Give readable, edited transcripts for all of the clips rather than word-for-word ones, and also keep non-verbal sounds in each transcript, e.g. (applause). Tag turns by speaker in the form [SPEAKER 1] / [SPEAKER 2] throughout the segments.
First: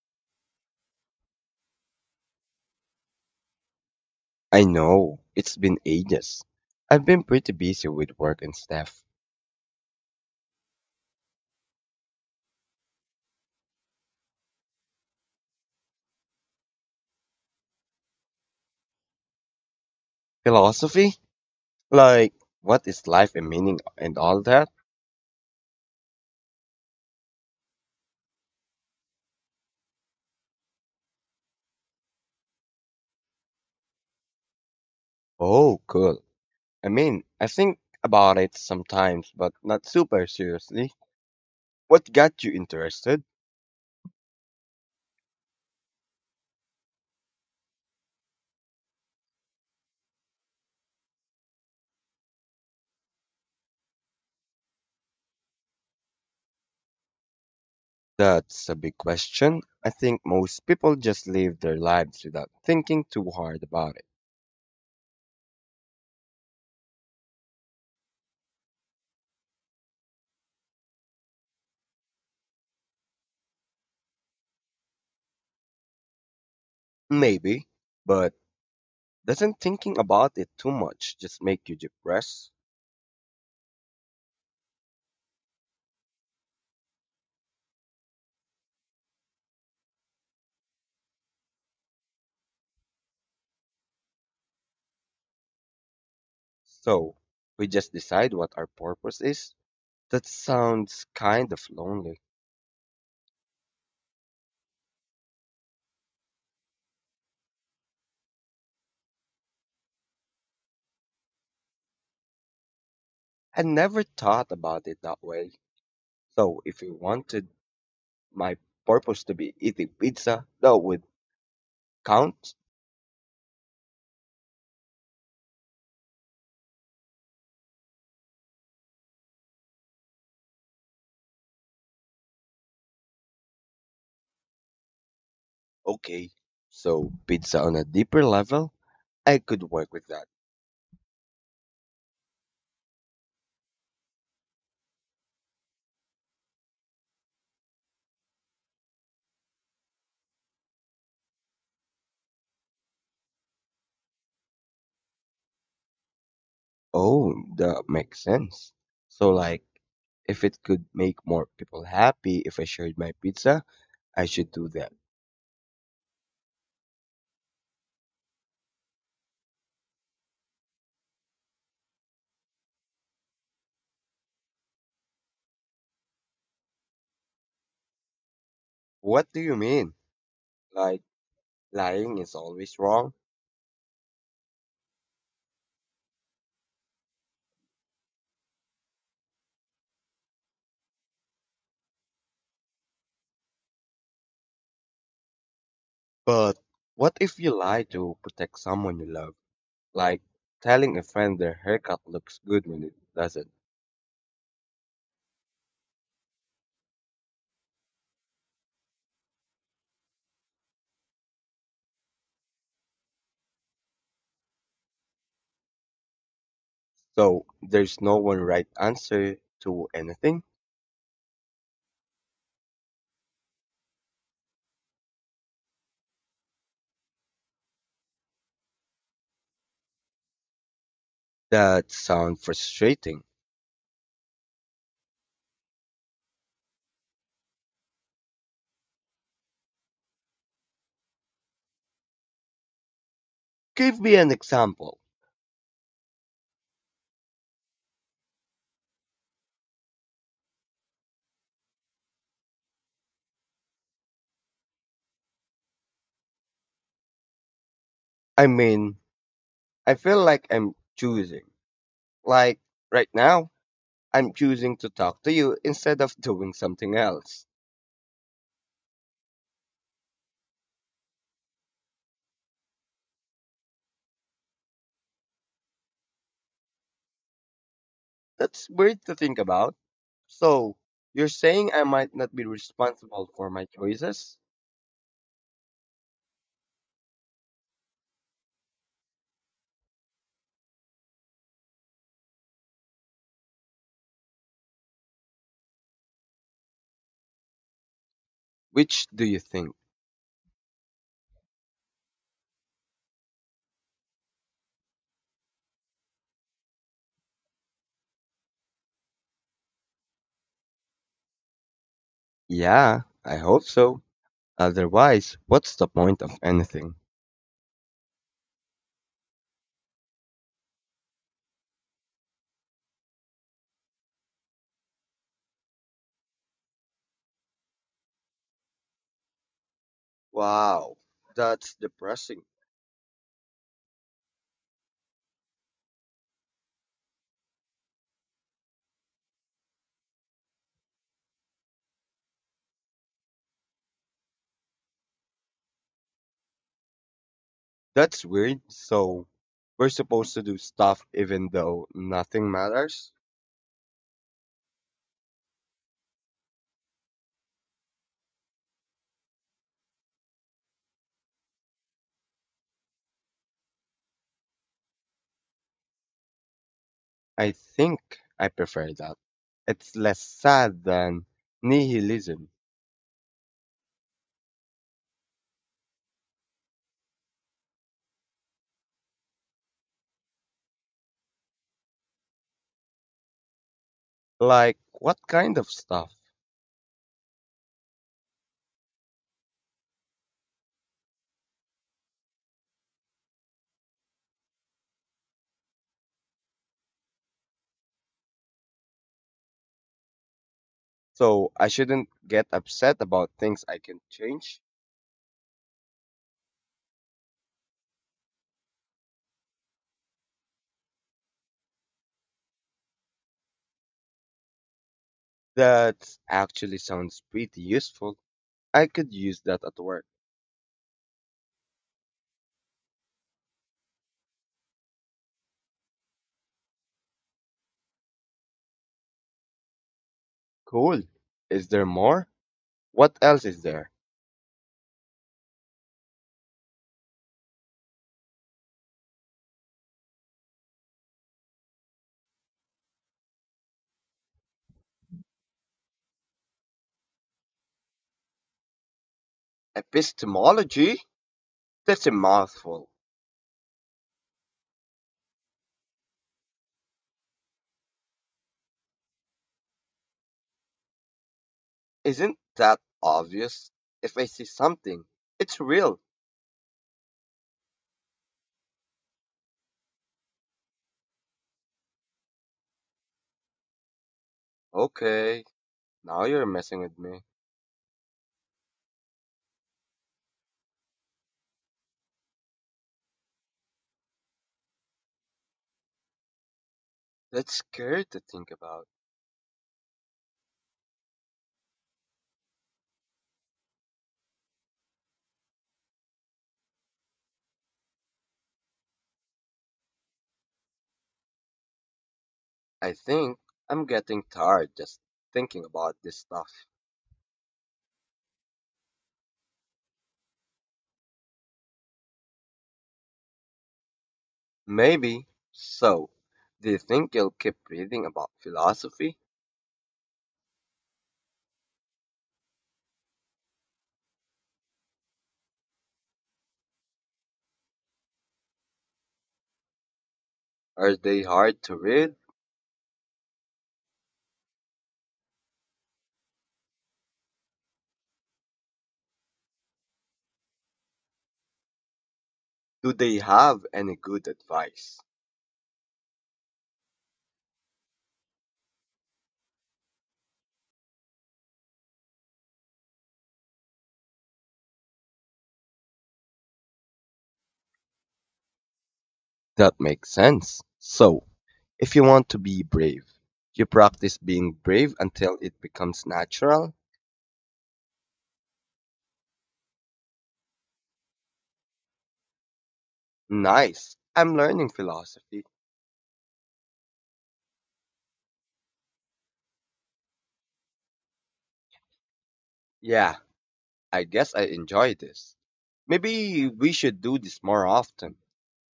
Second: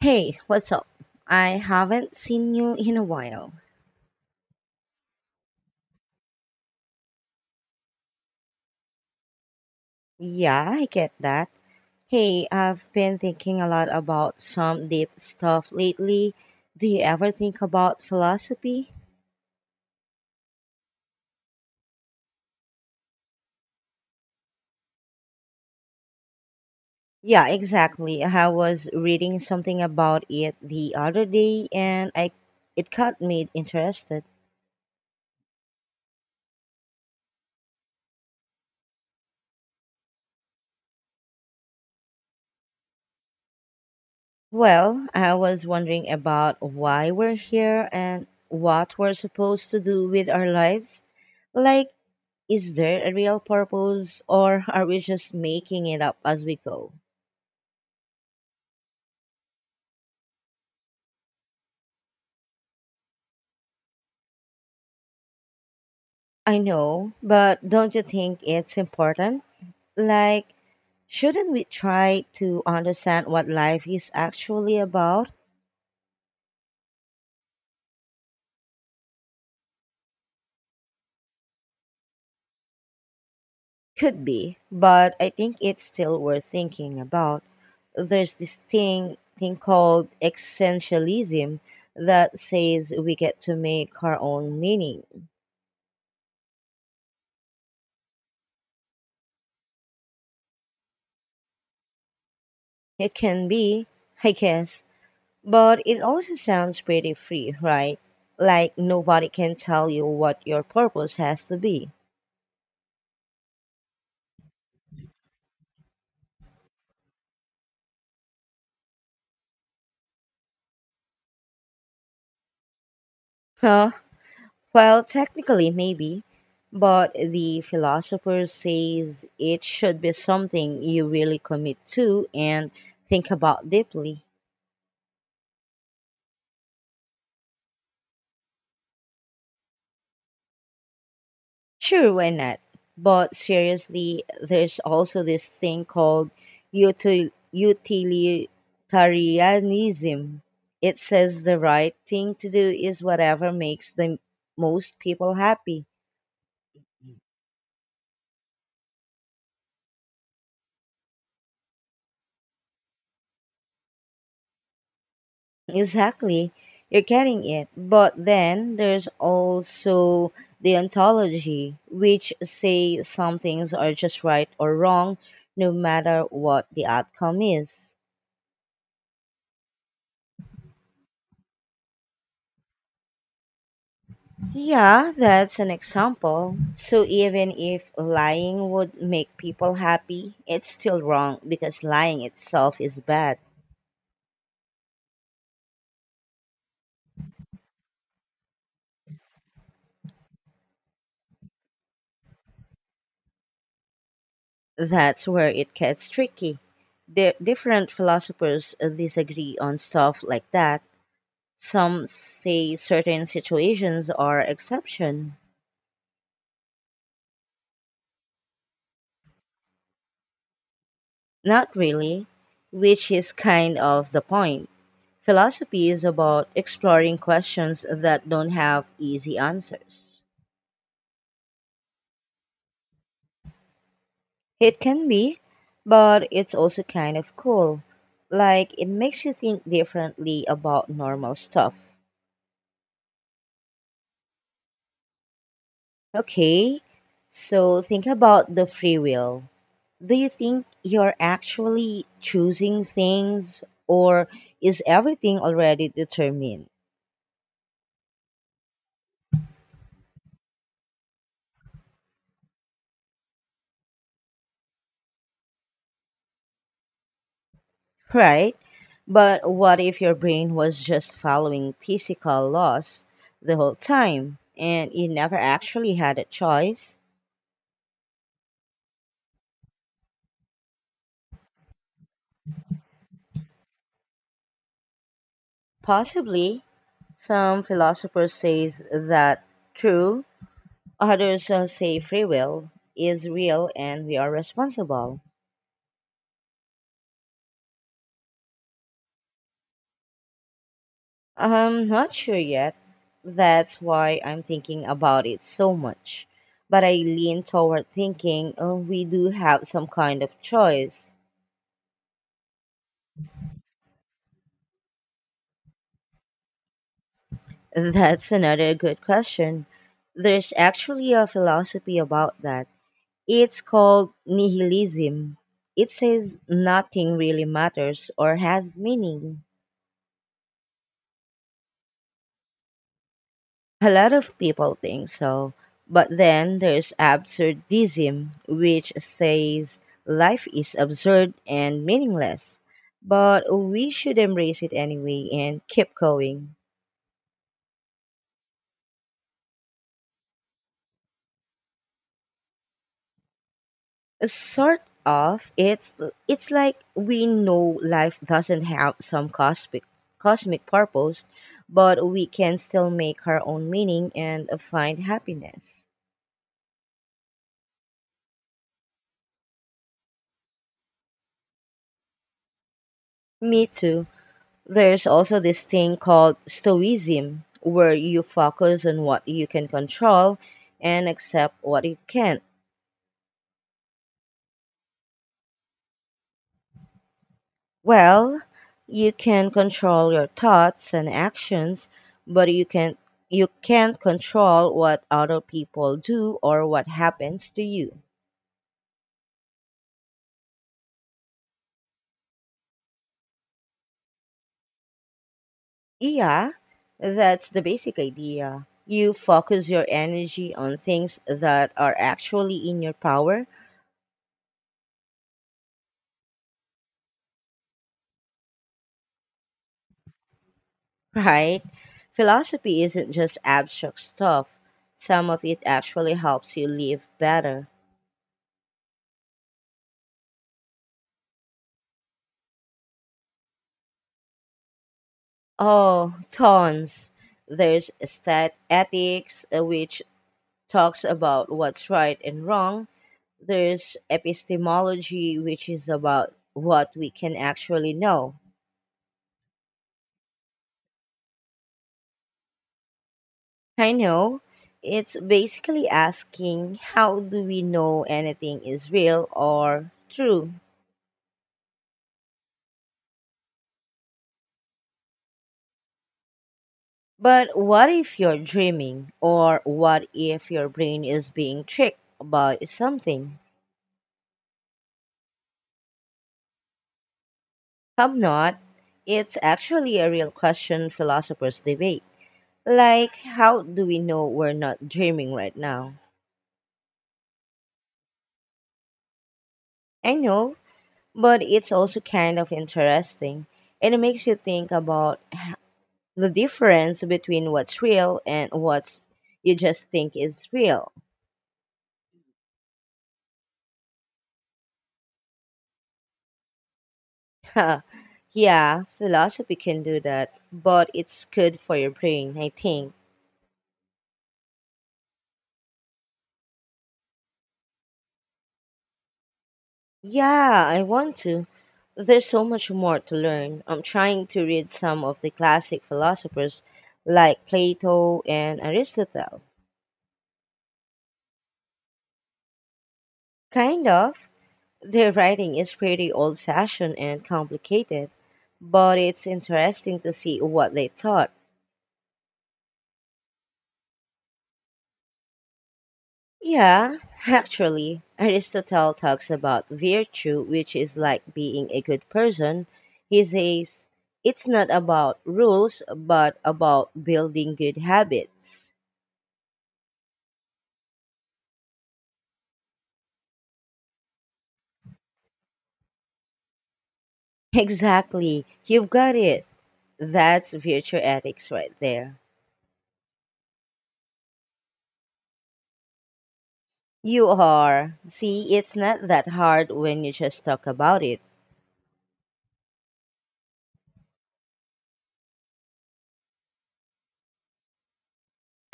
[SPEAKER 1] Hey, what's up? I haven't seen you in a while.
[SPEAKER 2] I know, it's been ages. I've been pretty busy with work and stuff.
[SPEAKER 1] Yeah, I get that. Hey, I've been thinking a lot about some deep stuff lately. Do you ever think about philosophy?
[SPEAKER 2] Philosophy? Like, what is life and meaning and all that?
[SPEAKER 1] Yeah, exactly. I was reading something about it the other day and I it got me interested.
[SPEAKER 2] Oh, cool. I think about it sometimes, but not super seriously. What got you interested?
[SPEAKER 1] Well, I was wondering about why we're here and what we're supposed to do with our lives. Like Is there a real purpose, or are we just making it up as we go?
[SPEAKER 2] That's a big question. I think most people just live their lives without thinking too hard about it.
[SPEAKER 1] I know, but don't you think it's important? Like, shouldn't we try to understand what life is actually about?
[SPEAKER 2] Maybe, but doesn't thinking about it too much just make you depressed?
[SPEAKER 1] Could be, but I think it's still worth thinking about. There's this thing called essentialism that says we get to make our own meaning.
[SPEAKER 2] So, we just decide what our purpose is? That sounds kind of lonely.
[SPEAKER 1] It can be, I guess, but it also sounds pretty free, right? Like nobody can tell you what your purpose has to be.
[SPEAKER 2] I never thought about it that way. So, if you wanted my purpose to be eating pizza, that would count?
[SPEAKER 1] Huh? Well, technically, maybe. But the philosopher says it should be something you really commit to and think about deeply.
[SPEAKER 2] Okay. So, pizza on a deeper level? I could work with that.
[SPEAKER 1] Sure, why not? But seriously, there's also this thing called utilitarianism. It says the right thing to do is whatever makes the most people happy.
[SPEAKER 2] Oh, that makes sense. So, like, if it could make more people happy if I shared my pizza, I should do that.
[SPEAKER 1] Exactly, you're getting it. But then there's also the ontology, which say some things are just right or wrong, no matter what the outcome is.
[SPEAKER 2] What do you mean? Like, lying is always wrong?
[SPEAKER 1] Yeah, that's an example. So even if lying would make people happy, it's still wrong because lying itself is bad.
[SPEAKER 2] But what if you lie to protect someone you love? Like, telling a friend their haircut looks good when it doesn't.
[SPEAKER 1] That's where it gets tricky. Different philosophers disagree on stuff like that. Some say certain situations are exception.
[SPEAKER 2] So, there's no one right answer to anything?
[SPEAKER 1] Not really, which is kind of the point. Philosophy is about exploring questions that don't have easy answers.
[SPEAKER 2] That sounds frustrating.
[SPEAKER 1] It can be, but it's also kind of cool. Like, it makes you think differently about normal stuff.
[SPEAKER 2] Give me an example.
[SPEAKER 1] Okay, so think about the free will. Do you think you're actually choosing things, or is everything already determined?
[SPEAKER 2] I mean, I feel like I'm choosing. Like, right now, I'm choosing to talk to you instead of doing something else.
[SPEAKER 1] Right? But what if your brain was just following physical laws the whole time and you never actually had a choice?
[SPEAKER 2] That's weird to think about. So, you're saying I might not be responsible for my choices?
[SPEAKER 1] Possibly. Some philosophers say that true, others say free will is real and we are responsible.
[SPEAKER 2] Which do you think?
[SPEAKER 1] I'm not sure yet. That's why I'm thinking about it so much. But I lean toward thinking oh, we do have some kind of choice.
[SPEAKER 2] Yeah, I hope so. Otherwise, what's the point of anything?
[SPEAKER 1] (laughs) That's another good question. There's actually a philosophy about that. It's called nihilism. It says nothing really matters or has meaning.
[SPEAKER 2] Wow, that's depressing.
[SPEAKER 1] A lot of people think so. But then there's absurdism, which says life is absurd and meaningless. But we should embrace it anyway and keep going.
[SPEAKER 2] That's weird. So, we're supposed to do stuff even though nothing matters?
[SPEAKER 1] Sort of, it's like we know life doesn't have some cosmic purpose, but we can still make our own meaning and find happiness.
[SPEAKER 2] I think I prefer that. It's less sad than nihilism.
[SPEAKER 1] Me too. There's also this thing called stoicism, where you focus on what you can control and accept what you can't.
[SPEAKER 2] Like, what kind of stuff?
[SPEAKER 1] Well, you can control your thoughts and actions, but you can't control what other people do or what happens to you.
[SPEAKER 2] So, I shouldn't get upset about things I can change?
[SPEAKER 1] Yeah, that's the basic idea. You focus your energy on things that are actually in your power,
[SPEAKER 2] That actually sounds pretty useful. I could use that at work.
[SPEAKER 1] right? Philosophy isn't just abstract stuff. Some of it actually helps you live better.
[SPEAKER 2] Cool. Is there more? What else is there?
[SPEAKER 1] Oh, tons. There's stat ethics, which talks about what's right and wrong. There's epistemology, which is about what we can actually know.
[SPEAKER 2] Epistemology? That's a mouthful.
[SPEAKER 1] I know. It's basically asking how do we know anything is real or true?
[SPEAKER 2] Isn't that obvious? If I see something, it's real.
[SPEAKER 1] But what if you're dreaming? Or what if your brain is being tricked by something?
[SPEAKER 2] Okay, now you're messing with me.
[SPEAKER 1] I'm not. It's actually a real question philosophers debate. Like, how do we know we're not dreaming right now?
[SPEAKER 2] That's scary to think about.
[SPEAKER 1] I know, but it's also kind of interesting. And it makes you think about the difference between what's real and what you just think is real.
[SPEAKER 2] I think I'm getting tired just thinking about this stuff.
[SPEAKER 1] Huh. Yeah, philosophy can do that, but it's good for your brain, I think.
[SPEAKER 2] Maybe. So, do you think you'll keep reading about philosophy?
[SPEAKER 1] Yeah, I want to. There's so much more to learn. I'm trying to read some of the classic philosophers like Plato and Aristotle.
[SPEAKER 2] Are they hard to read?
[SPEAKER 1] Kind of. Their writing is pretty old fashioned and complicated, but it's interesting to see what they thought.
[SPEAKER 2] Do they have any good advice?
[SPEAKER 1] Yeah, actually, Aristotle talks about virtue, which is like being a good person. He says it's not about rules, but about building good habits. (laughs)
[SPEAKER 2] That makes sense. So, if you want to be brave, you practice being brave until it becomes natural?
[SPEAKER 1] Exactly, you've got it. That's virtue ethics right there.
[SPEAKER 2] Nice. I'm learning philosophy.
[SPEAKER 1] You are. See, it's not that hard when you just talk about it.
[SPEAKER 2] Yeah, I guess I enjoy this. Maybe we should do this more often.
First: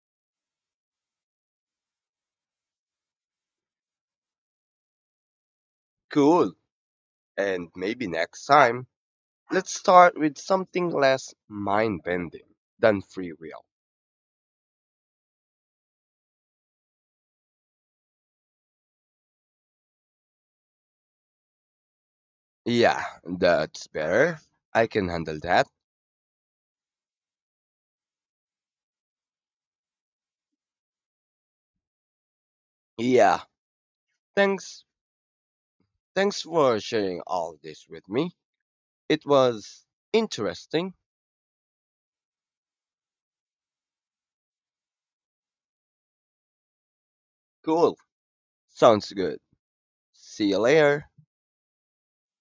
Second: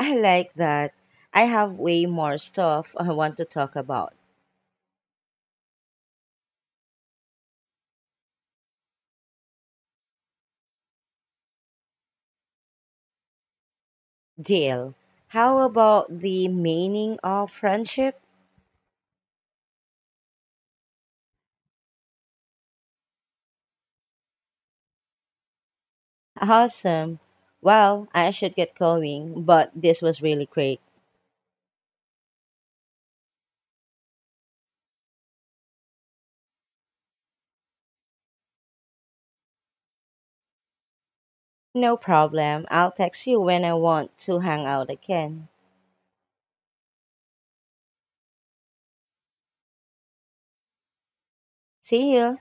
[SPEAKER 1] I like that. I have way more stuff I want to talk about.
[SPEAKER 2] Cool. And maybe next time, let's start with something less mind bending than free will.
[SPEAKER 1] Deal. How about the meaning of friendship?
[SPEAKER 2] Yeah, that's better. I can handle that.
[SPEAKER 1] Awesome. Well, I should get going, but this was really great.
[SPEAKER 2] Yeah, thanks. Thanks for sharing all this with me. It was interesting.
[SPEAKER 1] No problem. I'll text you when I want to hang out again.
[SPEAKER 2] Cool. Sounds good. See you later.
[SPEAKER 1] See you.